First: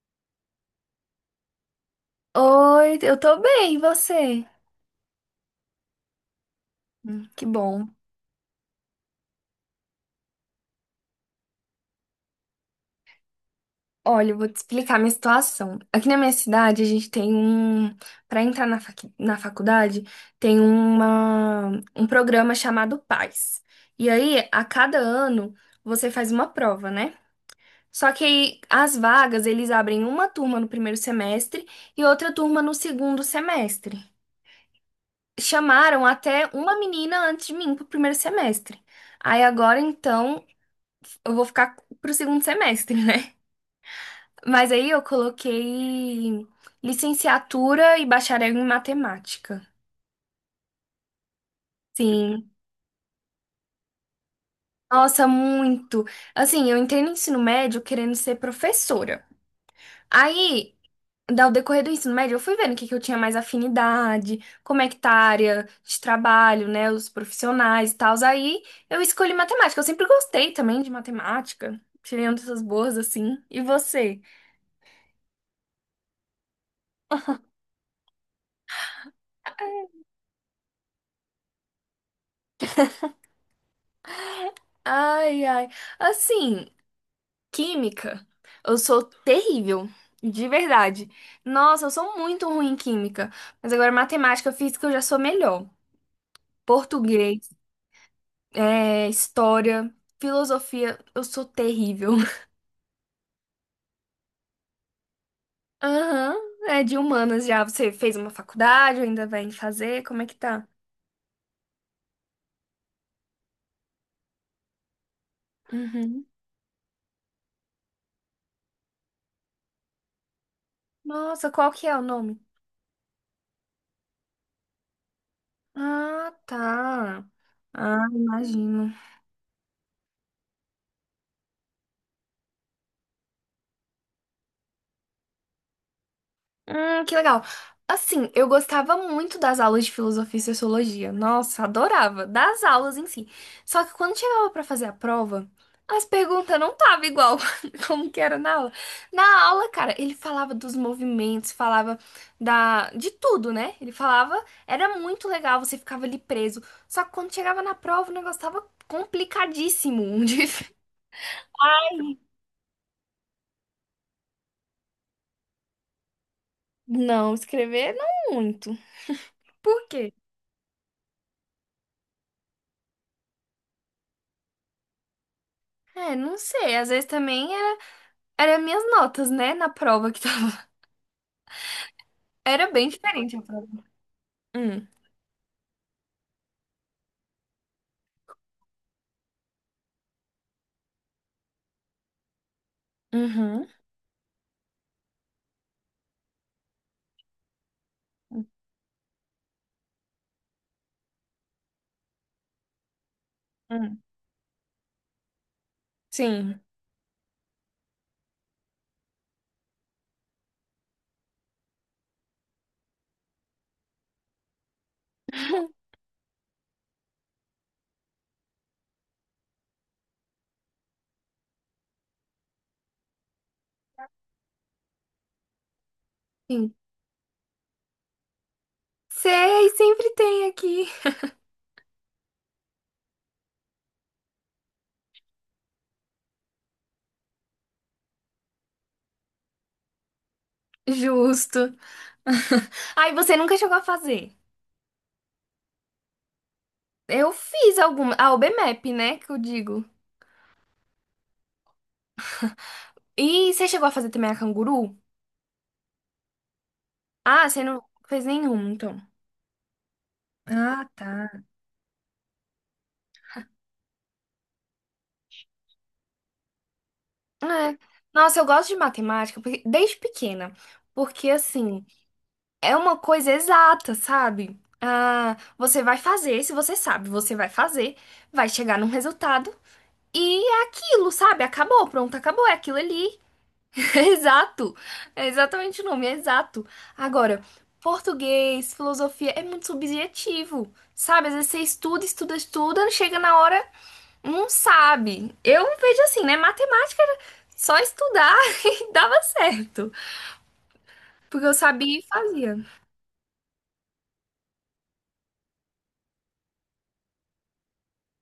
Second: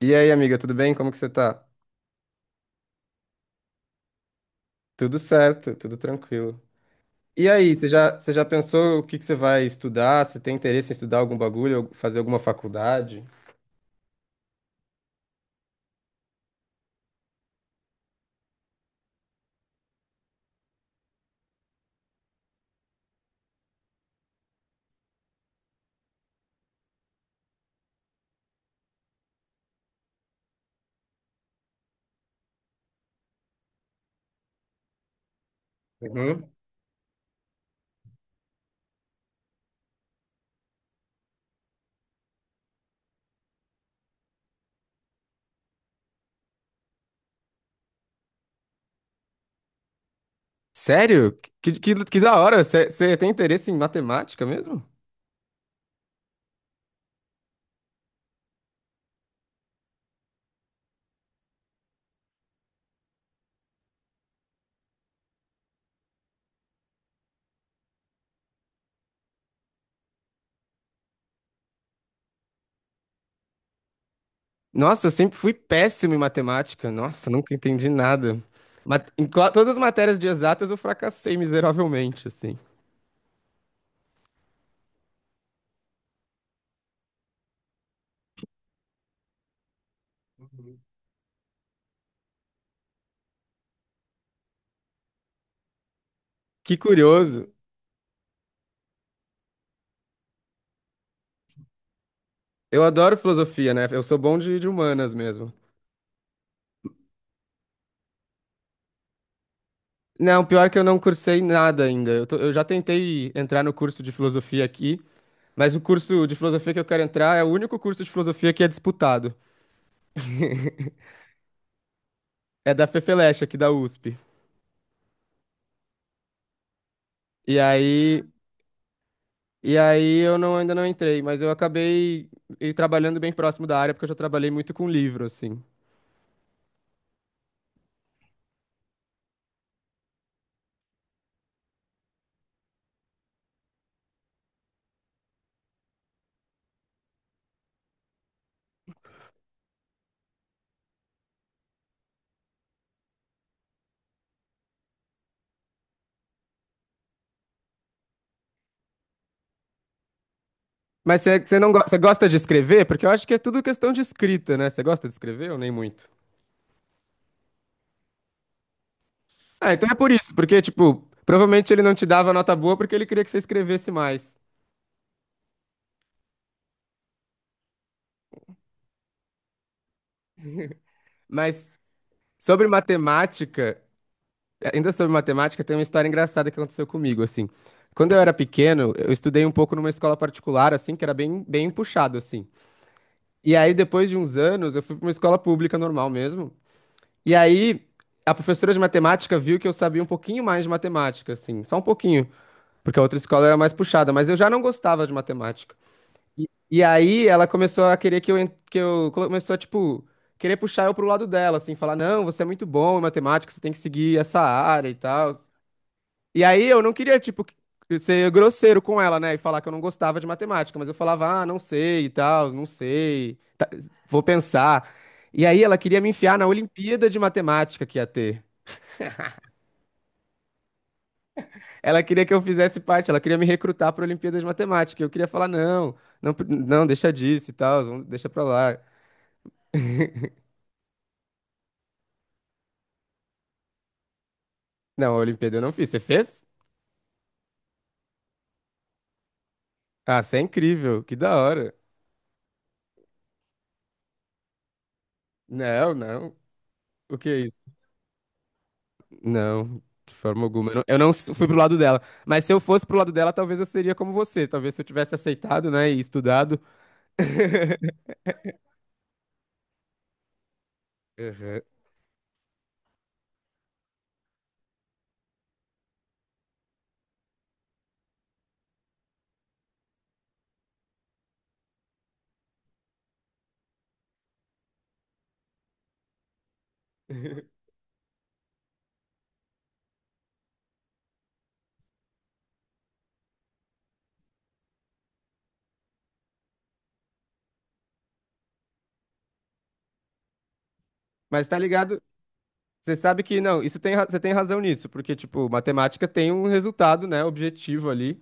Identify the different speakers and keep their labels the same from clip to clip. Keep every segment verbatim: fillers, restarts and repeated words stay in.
Speaker 1: E aí, amiga, tudo bem? Como que você tá?
Speaker 2: Oi, eu tô bem, e você?
Speaker 1: Tudo certo, tudo tranquilo.
Speaker 2: Hum, que
Speaker 1: E aí, você
Speaker 2: bom.
Speaker 1: já, você já pensou o que que você vai estudar? Você tem interesse em estudar algum bagulho, fazer alguma faculdade?
Speaker 2: Olha, eu vou te explicar a minha situação. Aqui na minha cidade, a gente tem um. Para entrar na, facu- na faculdade, tem uma... um programa chamado PAS. E aí, a cada ano, você faz uma prova, né? Só que aí, as vagas, eles abrem uma turma no primeiro semestre e outra turma no segundo semestre. Chamaram até
Speaker 1: Uhum.
Speaker 2: uma menina antes de mim pro primeiro semestre. Aí agora, então, eu vou ficar pro segundo semestre, né? Mas aí eu coloquei licenciatura e bacharel em matemática.
Speaker 1: Sério? Que, que, que da
Speaker 2: Sim.
Speaker 1: hora! Você, você tem interesse em matemática mesmo?
Speaker 2: Nossa, muito. Assim, eu entrei no ensino médio querendo ser professora. Aí, ao decorrer do ensino médio, eu fui vendo o que que eu tinha mais afinidade, como é que tá a área de trabalho, né? Os profissionais e tal. Aí eu escolhi matemática. Eu sempre gostei também de matemática. Tirei uma dessas boas, assim. E você?
Speaker 1: Nossa, eu sempre fui péssimo em matemática. Nossa, nunca entendi nada. Mat- em cla- todas as matérias de exatas eu fracassei miseravelmente, assim.
Speaker 2: Ai, ai. Assim. Química, eu sou terrível, de verdade. Nossa, eu sou muito ruim em química. Mas agora matemática, física eu já sou melhor.
Speaker 1: Que
Speaker 2: Português,
Speaker 1: curioso.
Speaker 2: é, história, filosofia, eu sou terrível.
Speaker 1: Eu adoro filosofia, né? Eu sou bom de de humanas mesmo.
Speaker 2: Aham, é de humanas já. Você fez uma faculdade, ou ainda vai fazer? Como é que
Speaker 1: Não,
Speaker 2: tá?
Speaker 1: pior que eu não cursei nada ainda. Eu, tô- eu já tentei entrar no curso de filosofia aqui, mas o
Speaker 2: Uhum.
Speaker 1: curso de filosofia que eu quero entrar é o único curso de filosofia que é disputado.
Speaker 2: Nossa, qual que é o nome?
Speaker 1: É da Fefeleche, aqui da U S P.
Speaker 2: Ah, tá.
Speaker 1: E
Speaker 2: Ah,
Speaker 1: aí,
Speaker 2: imagino.
Speaker 1: e aí eu não, ainda não entrei, mas eu acabei e- trabalhando bem próximo da área, porque eu já trabalhei muito com livro, assim.
Speaker 2: Hum, que legal. Assim, eu gostava muito das aulas de filosofia e sociologia. Nossa, adorava. Das aulas em si. Só que quando chegava pra fazer a prova, as perguntas não estavam igual como que era na aula. Na aula, cara, ele falava dos movimentos, falava da de tudo, né? Ele falava, era muito legal, você ficava ali preso. Só que quando chegava na prova, o negócio tava complicadíssimo. de-
Speaker 1: Mas você você não go- você gosta de escrever? Porque eu acho que é tudo questão de escrita, né? Você gosta de escrever ou nem muito?
Speaker 2: Não, escrever não muito.
Speaker 1: Ah,
Speaker 2: Por
Speaker 1: então é por
Speaker 2: quê?
Speaker 1: isso, porque, tipo, provavelmente ele não te dava nota boa porque ele queria que você escrevesse mais.
Speaker 2: É, não sei. Às vezes também era minhas notas, né, na prova que tava.
Speaker 1: Mas. Sobre
Speaker 2: Era bem diferente a prova.
Speaker 1: matemática,
Speaker 2: Hum,
Speaker 1: ainda sobre matemática, tem uma história engraçada que aconteceu comigo, assim. Quando eu era pequeno, eu estudei um pouco numa escola particular, assim, que era bem, bem puxado, assim. E
Speaker 2: uhum,
Speaker 1: aí, depois de uns anos, eu fui para uma escola pública normal mesmo. E aí, a professora de matemática viu que eu sabia um pouquinho mais de matemática, assim, só um pouquinho, porque a outra escola era mais
Speaker 2: hum,
Speaker 1: puxada, mas eu já não gostava de matemática. E,
Speaker 2: sim.
Speaker 1: e aí ela começou a querer que eu, en- que eu começou a, tipo, querer puxar eu pro lado dela, assim, falar, não, você é muito bom em matemática, você tem que seguir essa área e tal. E aí eu não queria, tipo, ser grosseiro com ela, né? E falar que eu não gostava de matemática, mas eu falava, ah, não sei e tal, não sei, vou pensar. E aí ela queria me enfiar na
Speaker 2: Sim.
Speaker 1: Olimpíada de Matemática que ia ter.
Speaker 2: Sei, sempre tem aqui.
Speaker 1: Ela queria que eu fizesse parte, ela queria me recrutar para a Olimpíada de Matemática. Eu queria falar, não, não, pre- não, deixa disso e tal, vamos deixa pra lá.
Speaker 2: Justo. Ai, você nunca chegou a fazer.
Speaker 1: Não, a Olimpíada eu não fiz. Você fez?
Speaker 2: Eu fiz alguma. A OBMEP, né, que eu digo.
Speaker 1: Ah, você é incrível. Que da hora.
Speaker 2: E você chegou a fazer também a canguru?
Speaker 1: Não, não. O que é
Speaker 2: Ah,
Speaker 1: isso?
Speaker 2: você não fez nenhum então.
Speaker 1: Não, de forma alguma. Eu não,
Speaker 2: Ah,
Speaker 1: eu não s- fui
Speaker 2: tá.
Speaker 1: pro lado dela. Mas se eu fosse pro lado dela, talvez eu seria como você. Talvez se eu tivesse aceitado, né, e estudado.
Speaker 2: É. Nossa, eu gosto de matemática porque- desde pequena. Porque,
Speaker 1: Uhum.
Speaker 2: assim, é uma coisa exata, sabe? Ah, você vai fazer, se você sabe, você vai fazer, vai chegar num resultado e é aquilo, sabe? Acabou, pronto, acabou, é aquilo ali. Exato. É exatamente o nome, é exato. Agora, português, filosofia é muito subjetivo, sabe? Às vezes você estuda, estuda, estuda, chega na hora, não sabe. Eu vejo assim, né? Matemática era só estudar e dava certo,
Speaker 1: Mas
Speaker 2: porque eu
Speaker 1: tá
Speaker 2: sabia
Speaker 1: ligado?
Speaker 2: e fazia.
Speaker 1: Você sabe que não, isso tem, ra- você tem razão nisso, porque, tipo, matemática tem um resultado, né, objetivo ali.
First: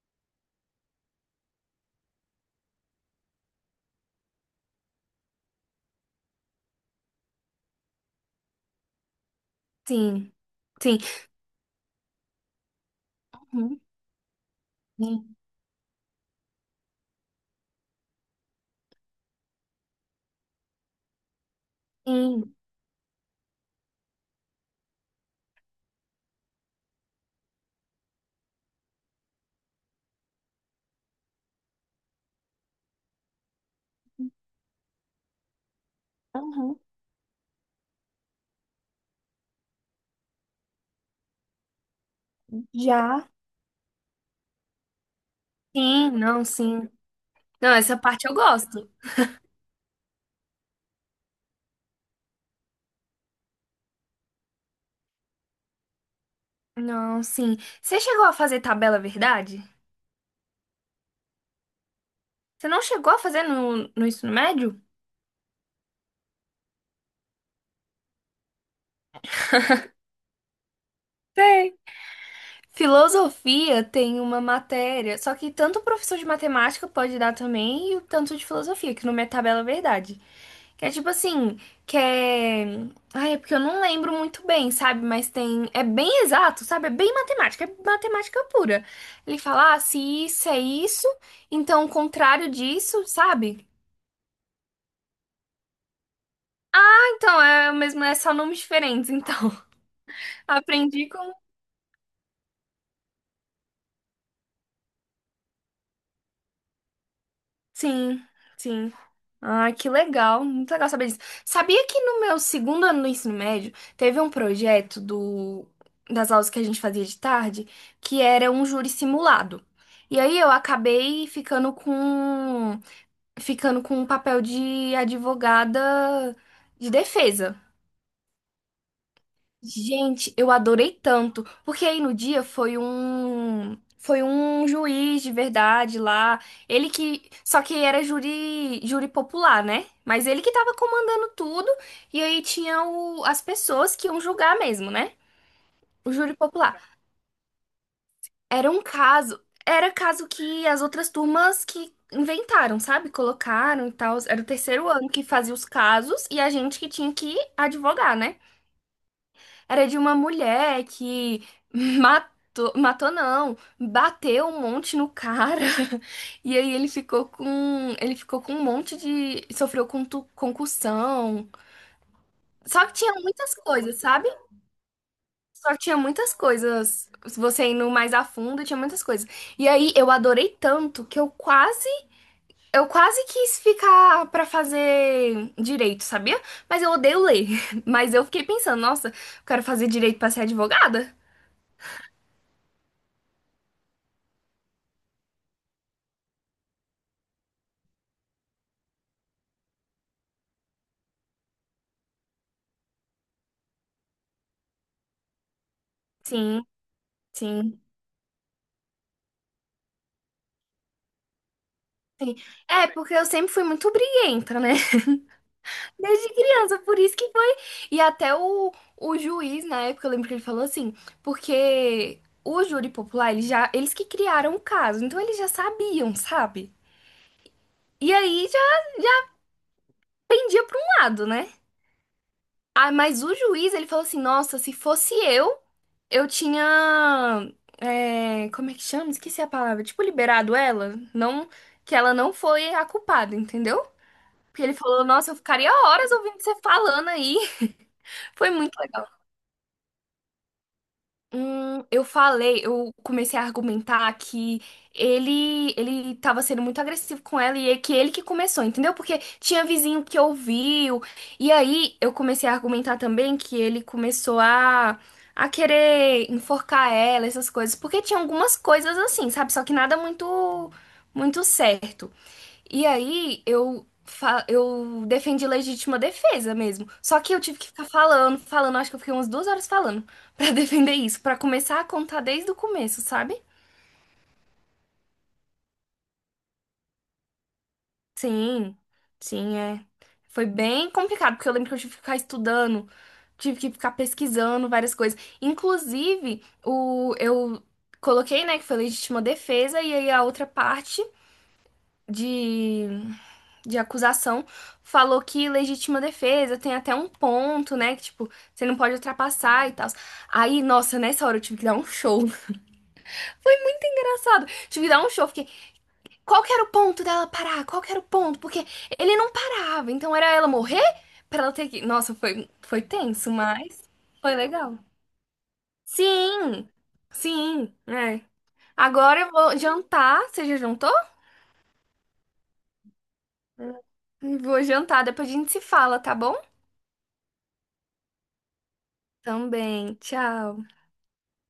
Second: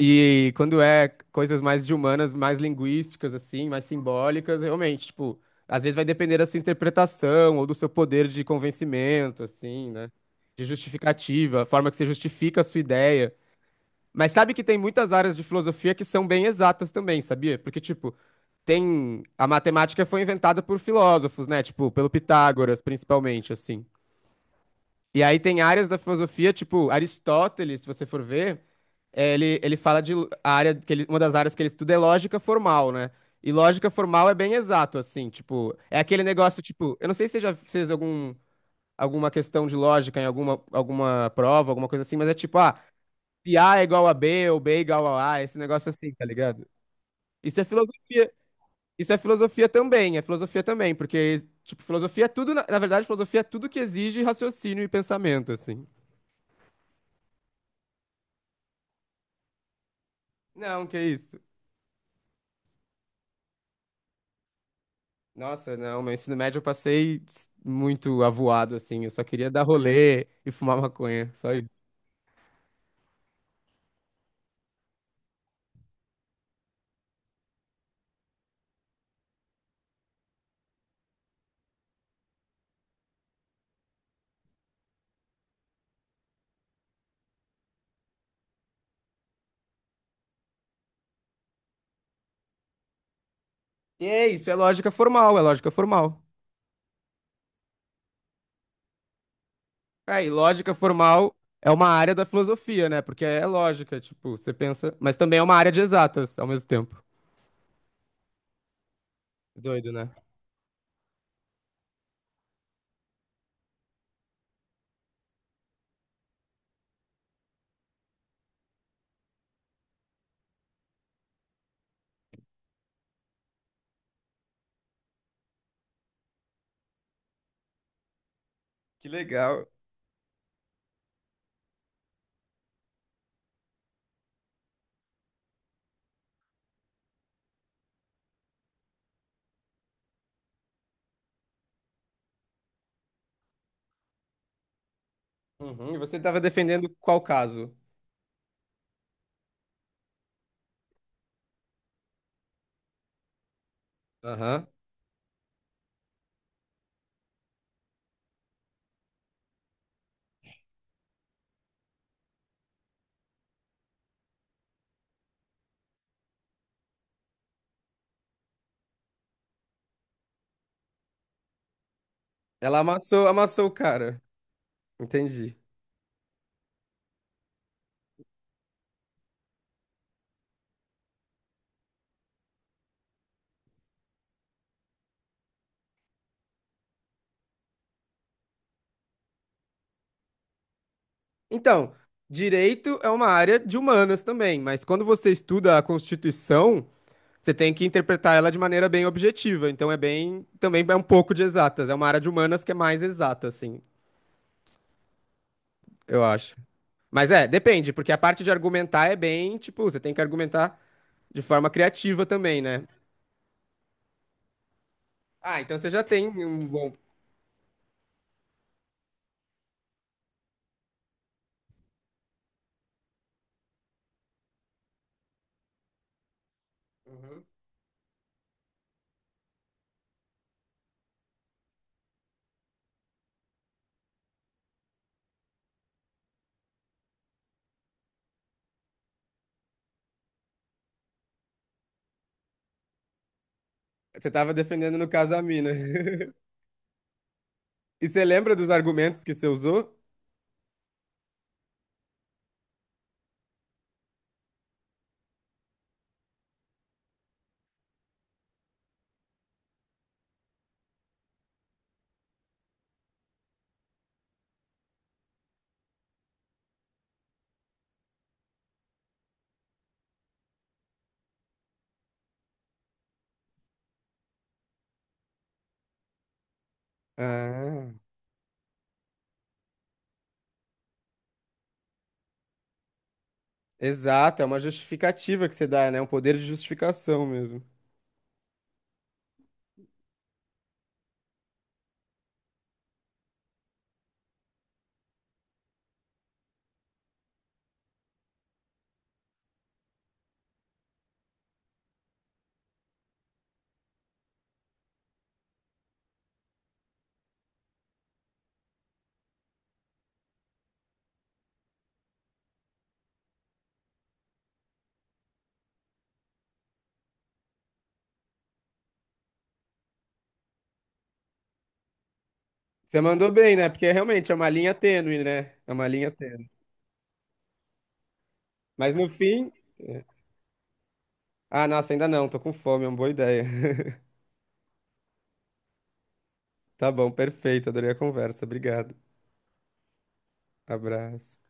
Speaker 1: E quando é coisas mais de humanas, mais linguísticas, assim, mais simbólicas, realmente, tipo, às vezes vai depender da sua interpretação ou do seu poder de convencimento, assim, né?
Speaker 2: Sim,
Speaker 1: De
Speaker 2: sim.
Speaker 1: justificativa, a forma que você justifica a sua ideia.
Speaker 2: Uhum.
Speaker 1: Mas sabe que tem muitas áreas
Speaker 2: Sim,
Speaker 1: de filosofia que são bem exatas também, sabia? Porque, tipo, tem. A matemática foi inventada por filósofos, né? Tipo, pelo
Speaker 2: sim.
Speaker 1: Pitágoras, principalmente, assim. E aí tem áreas da filosofia, tipo Aristóteles, se você for ver, é, ele, ele fala de a área que ele, uma das áreas que ele estuda é lógica formal, né? E lógica formal é bem exato, assim, tipo, é aquele negócio,
Speaker 2: Aham.
Speaker 1: tipo, eu não sei se você já fez algum, alguma questão de lógica em alguma, alguma prova, alguma coisa assim, mas é tipo, ah,
Speaker 2: Já.
Speaker 1: se A é igual a B ou B é igual a A, esse negócio
Speaker 2: Sim,
Speaker 1: assim, tá
Speaker 2: não,
Speaker 1: ligado?
Speaker 2: sim.
Speaker 1: Isso é
Speaker 2: Não, essa parte
Speaker 1: filosofia,
Speaker 2: eu gosto.
Speaker 1: isso é filosofia também, é filosofia também, porque, tipo, filosofia é tudo, na, na verdade, filosofia é tudo que exige raciocínio e pensamento, assim.
Speaker 2: Não, sim. Você chegou a fazer tabela verdade?
Speaker 1: Não, que isso.
Speaker 2: Você não chegou a fazer no, no ensino médio?
Speaker 1: Nossa, não, meu ensino médio eu passei muito avoado, assim. Eu só queria dar rolê e fumar maconha, só isso.
Speaker 2: Sei. Filosofia tem uma matéria, só que tanto o professor de matemática pode dar também, e o tanto de filosofia, que não é tabela verdade. Que é tipo assim, que é. Ai, é porque eu não lembro muito bem, sabe? Mas tem. É bem exato, sabe? É bem matemática, é matemática pura. Ele fala, ah, se isso é isso, então o contrário disso, sabe?
Speaker 1: E é isso, é lógica formal, é lógica formal.
Speaker 2: Então, é o mesmo, é só nomes diferentes, então.
Speaker 1: É, e lógica
Speaker 2: Aprendi com
Speaker 1: formal é uma área da filosofia, né? Porque é lógica, tipo, você pensa. Mas também é uma área de exatas ao mesmo tempo.
Speaker 2: sim, sim. Ah, que
Speaker 1: Doido, né?
Speaker 2: legal, muito legal saber disso. Sabia que no meu segundo ano do ensino médio teve um projeto do, das aulas que a gente fazia de tarde que era um júri simulado. E aí eu acabei ficando com ficando com um papel de advogada de defesa.
Speaker 1: Que legal.
Speaker 2: Gente, eu adorei tanto, porque aí no dia foi um foi um juiz de verdade lá, ele que só que era júri júri popular, né? Mas ele que tava comandando tudo e aí tinha o, as pessoas que iam julgar mesmo, né?
Speaker 1: Uhum, e
Speaker 2: O
Speaker 1: você
Speaker 2: júri
Speaker 1: tava
Speaker 2: popular.
Speaker 1: defendendo qual caso?
Speaker 2: Era um caso, era caso que as outras turmas que inventaram, sabe? Colocaram e tal, era o
Speaker 1: Aham.
Speaker 2: terceiro ano que fazia os casos e a gente que tinha que advogar, né? Era de uma mulher que matou, matou não, bateu um monte no cara. E aí ele ficou com, ele ficou com um monte de, sofreu com concussão.
Speaker 1: Ela
Speaker 2: Só que tinha
Speaker 1: amassou,
Speaker 2: muitas
Speaker 1: amassou o
Speaker 2: coisas,
Speaker 1: cara.
Speaker 2: sabe?
Speaker 1: Entendi.
Speaker 2: Só que tinha muitas coisas. Você indo mais a fundo, tinha muitas coisas. E aí eu adorei tanto que eu quase, eu quase quis ficar pra fazer direito, sabia? Mas eu odeio ler. Mas eu fiquei pensando, nossa, eu quero fazer direito pra ser advogada.
Speaker 1: Então, direito é uma área de humanas também, mas quando você estuda a Constituição, você tem que interpretar ela de maneira bem objetiva. Então é bem, também é um pouco de exatas. É uma área de humanas que é mais exata, assim, eu acho.
Speaker 2: Sim,
Speaker 1: Mas é,
Speaker 2: sim.
Speaker 1: depende, porque a parte de argumentar é bem, tipo, você tem que argumentar de forma criativa também, né?
Speaker 2: É, porque eu sempre fui muito briguenta, né?
Speaker 1: Ah, então você já tem
Speaker 2: Desde
Speaker 1: um
Speaker 2: criança,
Speaker 1: bom.
Speaker 2: por isso que foi. E até o, o juiz, na época, eu lembro que ele falou assim, porque o júri popular, eles já, eles que criaram o caso, então eles já sabiam, sabe? E aí já pendia pra um lado, né? Ah, mas o juiz, ele falou assim, nossa, se fosse eu, eu tinha, é, como é que chama? Esqueci a palavra. Tipo, liberado ela, não, que ela não foi a culpada, entendeu?
Speaker 1: Você estava
Speaker 2: Porque ele
Speaker 1: defendendo
Speaker 2: falou,
Speaker 1: no
Speaker 2: nossa,
Speaker 1: caso
Speaker 2: eu
Speaker 1: a mina.
Speaker 2: ficaria horas ouvindo você falando aí.
Speaker 1: E você
Speaker 2: Foi
Speaker 1: lembra dos
Speaker 2: muito legal.
Speaker 1: argumentos que você usou?
Speaker 2: Hum, eu falei, eu comecei a argumentar que ele ele tava sendo muito agressivo com ela e é que ele que começou, entendeu? Porque tinha vizinho que ouviu. E aí eu comecei a argumentar também que ele começou a a querer enforcar ela, essas coisas, porque tinha algumas coisas assim, sabe? Só que nada muito muito certo. E aí eu, fa- eu defendi legítima defesa mesmo. Só que eu tive que ficar
Speaker 1: Ah.
Speaker 2: falando, falando, acho que eu fiquei umas duas horas falando pra defender isso, pra começar a contar desde o começo, sabe?
Speaker 1: Exato, é uma justificativa que você dá, né? Um poder de justificação mesmo.
Speaker 2: Sim, sim, é. Foi bem complicado, porque eu lembro que eu tive que ficar estudando, tive que ficar pesquisando várias coisas. Inclusive, o, eu coloquei, né, que foi legítima defesa, e aí a outra parte de de acusação, falou que legítima defesa tem até um ponto, né? Que, tipo, você não pode ultrapassar e tal. Aí, nossa, nessa hora eu tive que dar um show. Foi engraçado. Tive que dar um show. Fiquei, qual que era o ponto dela parar? Qual que era o ponto? Porque ele não parava. Então, era ela morrer pra ela ter que... Nossa, foi, foi
Speaker 1: Você mandou
Speaker 2: tenso,
Speaker 1: bem, né?
Speaker 2: mas
Speaker 1: Porque realmente é
Speaker 2: foi
Speaker 1: uma linha
Speaker 2: legal.
Speaker 1: tênue, né? É uma linha tênue.
Speaker 2: Sim, sim, é.
Speaker 1: Mas no
Speaker 2: Agora eu
Speaker 1: fim.
Speaker 2: vou
Speaker 1: É.
Speaker 2: jantar. Você já jantou?
Speaker 1: Ah, nossa, ainda não, tô com fome, é uma boa ideia.
Speaker 2: Vou jantar. Depois a gente se fala, tá bom?
Speaker 1: Tá bom, perfeito, adorei a conversa, obrigado.
Speaker 2: Também. Tchau.
Speaker 1: Abraço.